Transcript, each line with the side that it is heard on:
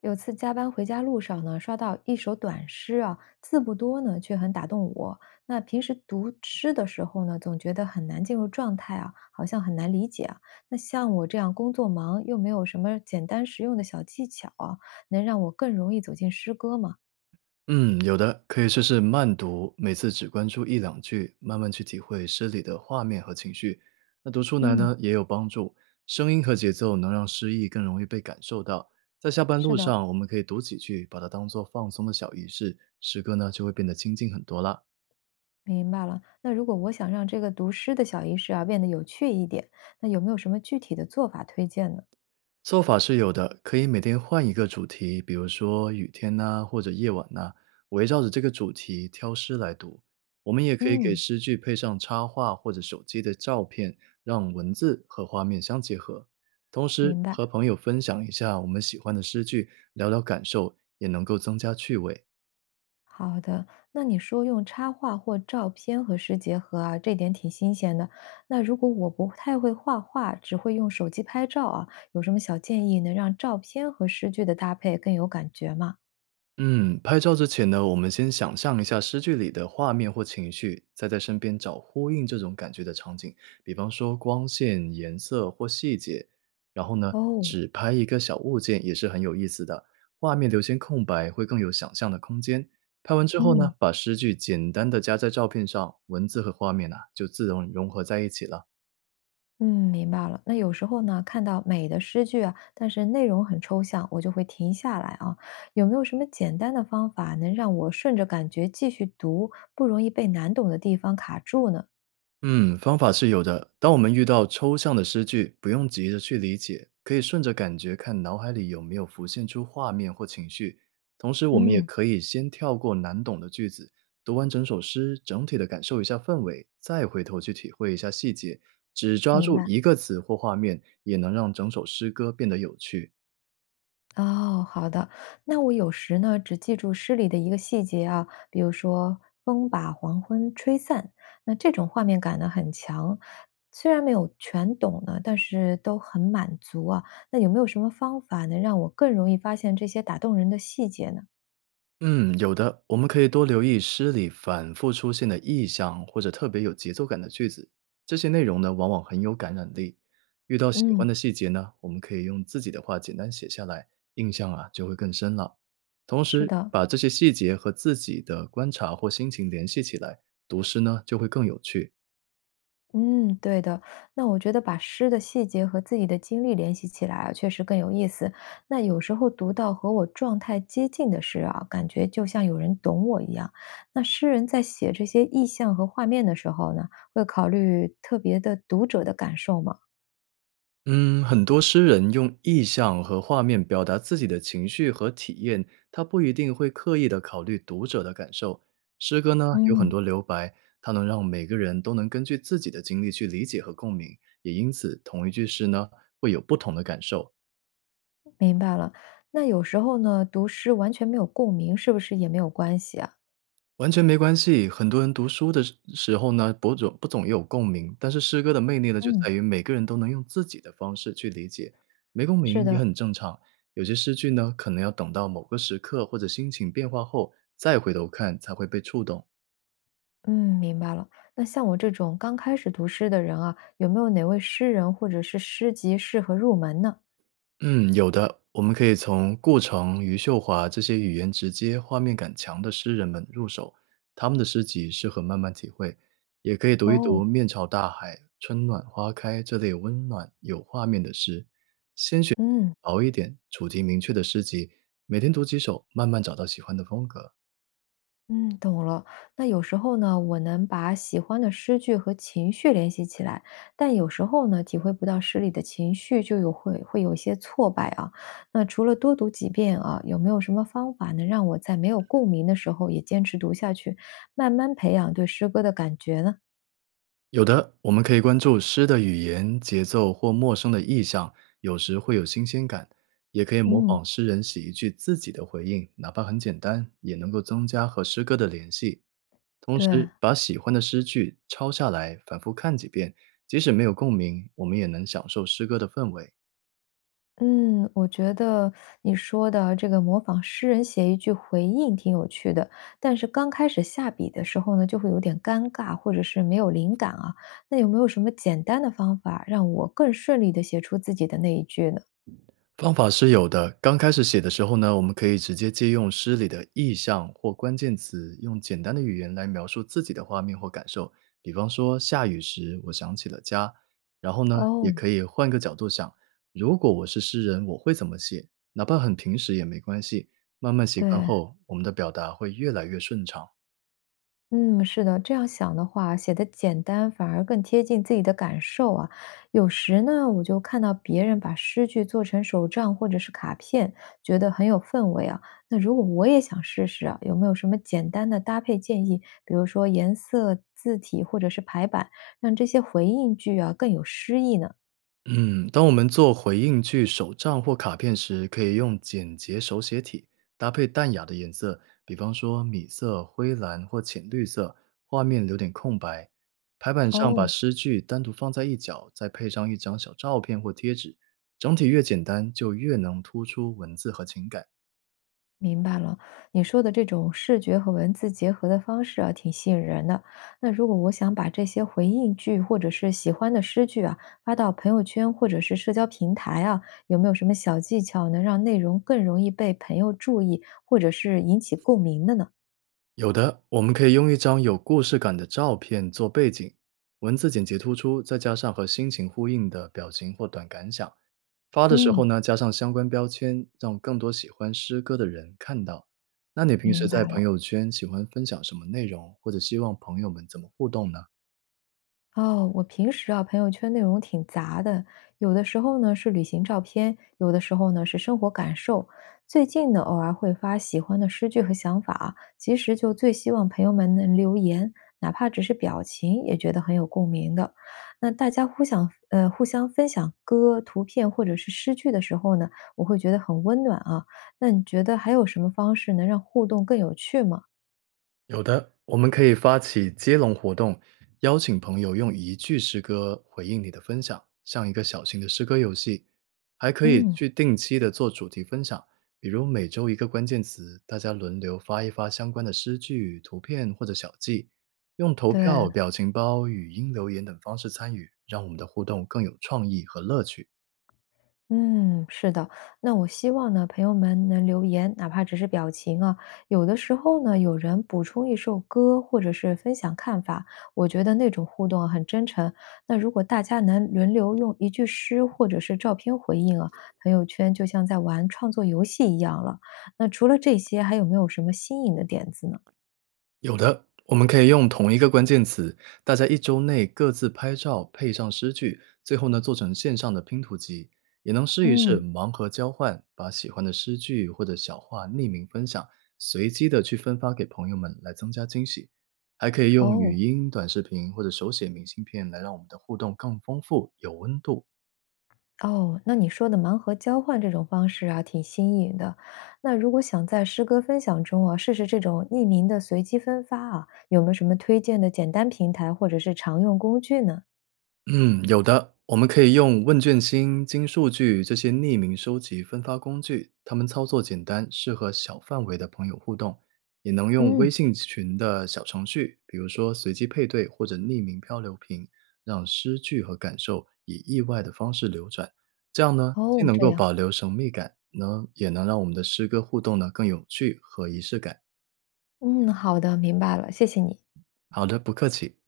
left: 有次加班回家路上呢，刷到一首短诗啊，字不多呢，却很打动我。那平时读诗的时候呢，总觉得很难进入状态啊，好像很难理解啊。那像我这样工作忙又没有什么简单实用的小技巧啊，能让我更容易走进诗歌吗？
right: 嗯，有的，可以试试慢读，每次只关注一两句，慢慢去体会诗里的画面和情绪。那读出来
left: 嗯，
right: 呢，也有帮助，声音和节奏能让诗意更容易被感受到。在下班
left: 是
right: 路
left: 的，
right: 上，我们可以读几句，把它当做放松的小仪式，诗歌呢就会变得亲近很多啦。
left: 明白了。那如果我想让这个读诗的小仪式啊变得有趣一点，那有没有什么具体的做法推荐呢？
right: 做法是有的，可以每天换一个主题，比如说雨天呐、或者夜晚呐、围绕着这个主题挑诗来读。我们也可以给
left: 嗯，
right: 诗句配上插画或者手机的照片，让文字和画面相结合。同时
left: 明白。
right: 和朋友分享一下我们喜欢的诗句，聊聊感受，也能够增加趣味。
left: 好的，那你说用插画或照片和诗结合啊，这点挺新鲜的。那如果我不太会画画，只会用手机拍照啊，有什么小建议能让照片和诗句的搭配更有感觉吗？
right: 嗯，拍照之前呢，我们先想象一下诗句里的画面或情绪，再在身边找呼应这种感觉的场景，比方说光线、颜色或细节。然后呢，
left: 哦，
right: 只拍一个小物件也是很有意思的，画面留些空白会更有想象的空间。拍完之后呢，
left: 嗯
right: 把诗句简单的加在照片上，文字和画面啊就自动融合在一起了。
left: 嗯，明白了。那有时候呢，看到美的诗句啊，但是内容很抽象，我就会停下来啊。有没有什么简单的方法能让我顺着感觉继续读，不容易被难懂的地方卡住呢？
right: 嗯，方法是有的。当我们遇到抽象的诗句，不用急着去理解，可以顺着感觉看脑海里有没有浮现出画面或情绪。同时，我们也
left: 嗯，
right: 可以先跳过难懂的句子，读完整首诗，整体的感受一下氛围，再回头去体会一下细节。只抓
left: 明
right: 住
left: 白。
right: 一个词或画面，也能让整首诗歌变得有趣。
left: 哦，好的。那我有时呢，只记住诗里的一个细节啊，比如说“风把黄昏吹散”，那这种画面感呢很强。虽然没有全懂呢，但是都很满足啊。那有没有什么方法能让我更容易发现这些打动人的细节呢？
right: 嗯，有的，我们可以多留意诗里反复出现的意象或者特别有节奏感的句子，这些内容呢往往很有感染力。遇到喜欢
left: 嗯，
right: 的细节呢，我们可以用自己的话简单写下来，印象啊就会更深了。同
left: 是
right: 时，
left: 的。
right: 把这些细节和自己的观察或心情联系起来，读诗呢就会更有趣。
left: 嗯，对的。那我觉得把诗的细节和自己的经历联系起来啊，确实更有意思。那有时候读到和我状态接近的诗啊，感觉就像有人懂我一样。那诗人在写这些意象和画面的时候呢，会考虑特别的读者的感受吗？
right: 嗯，很多诗人用意象和画面表达自己的情绪和体验，他不一定会刻意的考虑读者的感受。诗歌呢，有很
left: 嗯，
right: 多留白，它能让每个人都能根据自己的经历去理解和共鸣，也因此同一句诗呢，会有不同的感受。
left: 明白了。那有时候呢，读诗完全没有共鸣，是不是也没有关系啊？
right: 完全没关系，很多人读书的时候呢，不总有共鸣，但是诗歌的魅力呢，就在
left: 嗯，
right: 于每个人都能用自己的方式去理解，没共
left: 是
right: 鸣也
left: 的。
right: 很正常。有些诗句呢，可能要等到某个时刻或者心情变化后再回头看，才会被触动。
left: 嗯，明白了。那像我这种刚开始读诗的人啊，有没有哪位诗人或者是诗集适合入门呢？
right: 嗯，有的，我们可以从顾城、余秀华这些语言直接、画面感强的诗人们入手，他们的诗集适合慢慢体会。也可以读一读
left: 哦，
right: 《面朝大海》《春暖花开》这类温暖有画面的诗，
left: 嗯
right: 薄一点、主题明确的诗集，每天读几首，慢慢找到喜欢的风格。
left: 嗯，懂了。那有时候呢，我能把喜欢的诗句和情绪联系起来，但有时候呢，体会不到诗里的情绪，就会有一些挫败啊。那除了多读几遍啊，有没有什么方法能让我在没有共鸣的时候也坚持读下去，慢慢培养对诗歌的感觉呢？
right: 有的我们可以关注诗的语言、节奏或陌生的意象，有时会有新鲜感；也可以模
left: 嗯，
right: 仿诗人写一句自己的回应，哪怕很简单，也能够增加和诗歌的联系。同
left: 对。
right: 时，把喜欢的诗句抄下来，反复看几遍，即使没有共鸣，我们也能享受诗歌的氛围。
left: 嗯，我觉得你说的这个模仿诗人写一句回应挺有趣的，但是刚开始下笔的时候呢，就会有点尴尬，或者是没有灵感啊。那有没有什么简单的方法让我更顺利的写出自己的那一句呢？
right: 方法是有的。刚开始写的时候呢，我们可以直接借用诗里的意象或关键词，用简单的语言来描述自己的画面或感受。比方说，下雨时我想起了家，然后呢，也
left: 哦，
right: 可以换个角度想，如果我是诗人，我会怎么写？哪怕很平实也没关系。慢慢习惯
left: 对。
right: 后，我们的表达会越来越顺畅。
left: 嗯，是的，这样想的话，写的简单反而更贴近自己的感受啊。有时呢，我就看到别人把诗句做成手账或者是卡片，觉得很有氛围啊。那如果我也想试试啊，有没有什么简单的搭配建议？比如说颜色、字体或者是排版，让这些回应句啊更有诗意呢？
right: 嗯，当我们做回应句手账或卡片时，可以用简洁手写体搭配淡雅的颜色，比方说米色、灰蓝或浅绿色，画面留点空白。排版上把
left: 哦，
right: 诗句单独放在一角，再配上一张小照片或贴纸，整体越简单，就越能突出文字和情感。
left: 明白了，你说的这种视觉和文字结合的方式啊，挺吸引人的。那如果我想把这些回应句或者是喜欢的诗句啊，发到朋友圈或者是社交平台啊，有没有什么小技巧能让内容更容易被朋友注意，或者是引起共鸣的呢？
right: 有的，我们可以用一张有故事感的照片做背景，文字简洁突出，再加上和心情呼应的表情或短感想。发的时候
left: 嗯，
right: 呢，加上相关标签，让更多喜欢诗歌的人看到。那你平时
left: 明
right: 在
left: 白
right: 朋
left: 了。
right: 友圈喜欢分享什么内容，或者希望朋友们怎么互动呢？
left: 哦，我平时啊，朋友圈内容挺杂的，有的时候呢是旅行照片，有的时候呢是生活感受。最近呢，偶尔会发喜欢的诗句和想法，其实就最希望朋友们能留言，哪怕只是表情，也觉得很有共鸣的。那大家互相互相分享歌、图片或者是诗句的时候呢，我会觉得很温暖啊。那你觉得还有什么方式能让互动更有趣吗？
right: 有的，我们可以发起接龙活动，邀请朋友用一句诗歌回应你的分享，像一个小型的诗歌游戏。还可以
left: 嗯，
right: 去定期的做主题分享，比如每周一个关键词，大家轮流发一发相关的诗句、图片或者小记，用投
left: 对，
right: 票、表情包、语音留言等方式参与，让我们的互动更有创意和乐趣。
left: 嗯，是的。那我希望呢，朋友们能留言，哪怕只是表情啊。有的时候呢，有人补充一首歌，或者是分享看法，我觉得那种互动啊很真诚。那如果大家能轮流用一句诗或者是照片回应啊，朋友圈就像在玩创作游戏一样了。那除了这些，还有没有什么新颖的点子呢？
right: 有的，我们可以用同一个关键词，大家一周内各自拍照，配上诗句，最后呢做成线上的拼图集，也能试一试
left: 嗯，
right: 盲盒交换，把喜欢的诗句或者小话匿名分享，随机的去分发给朋友们来增加惊喜。还可以用语
left: 哦。
right: 音、短视频或者手写明信片来让我们的互动更丰富、有温度。
left: 哦，那你说的盲盒交换这种方式啊，挺新颖的。那如果想在诗歌分享中啊，试试这种匿名的随机分发啊，有没有什么推荐的简单平台或者是常用工具呢？
right: 嗯，有的，我们可以用问卷星、金数据这些匿名收集分发工具，它们操作简单，适合小范围的朋友互动，也能用微
left: 嗯，
right: 信群的小程序，比如说随机配对或者匿名漂流瓶，让诗句和感受以意外的方式流转。这样呢，既
left: 哦，
right: 能
left: 这
right: 够
left: 样，
right: 保留神秘感，呢也能让我们的诗歌互动呢更有趣和仪式感。
left: 嗯，好的，明白了，谢谢你。
right: 好的，不客气。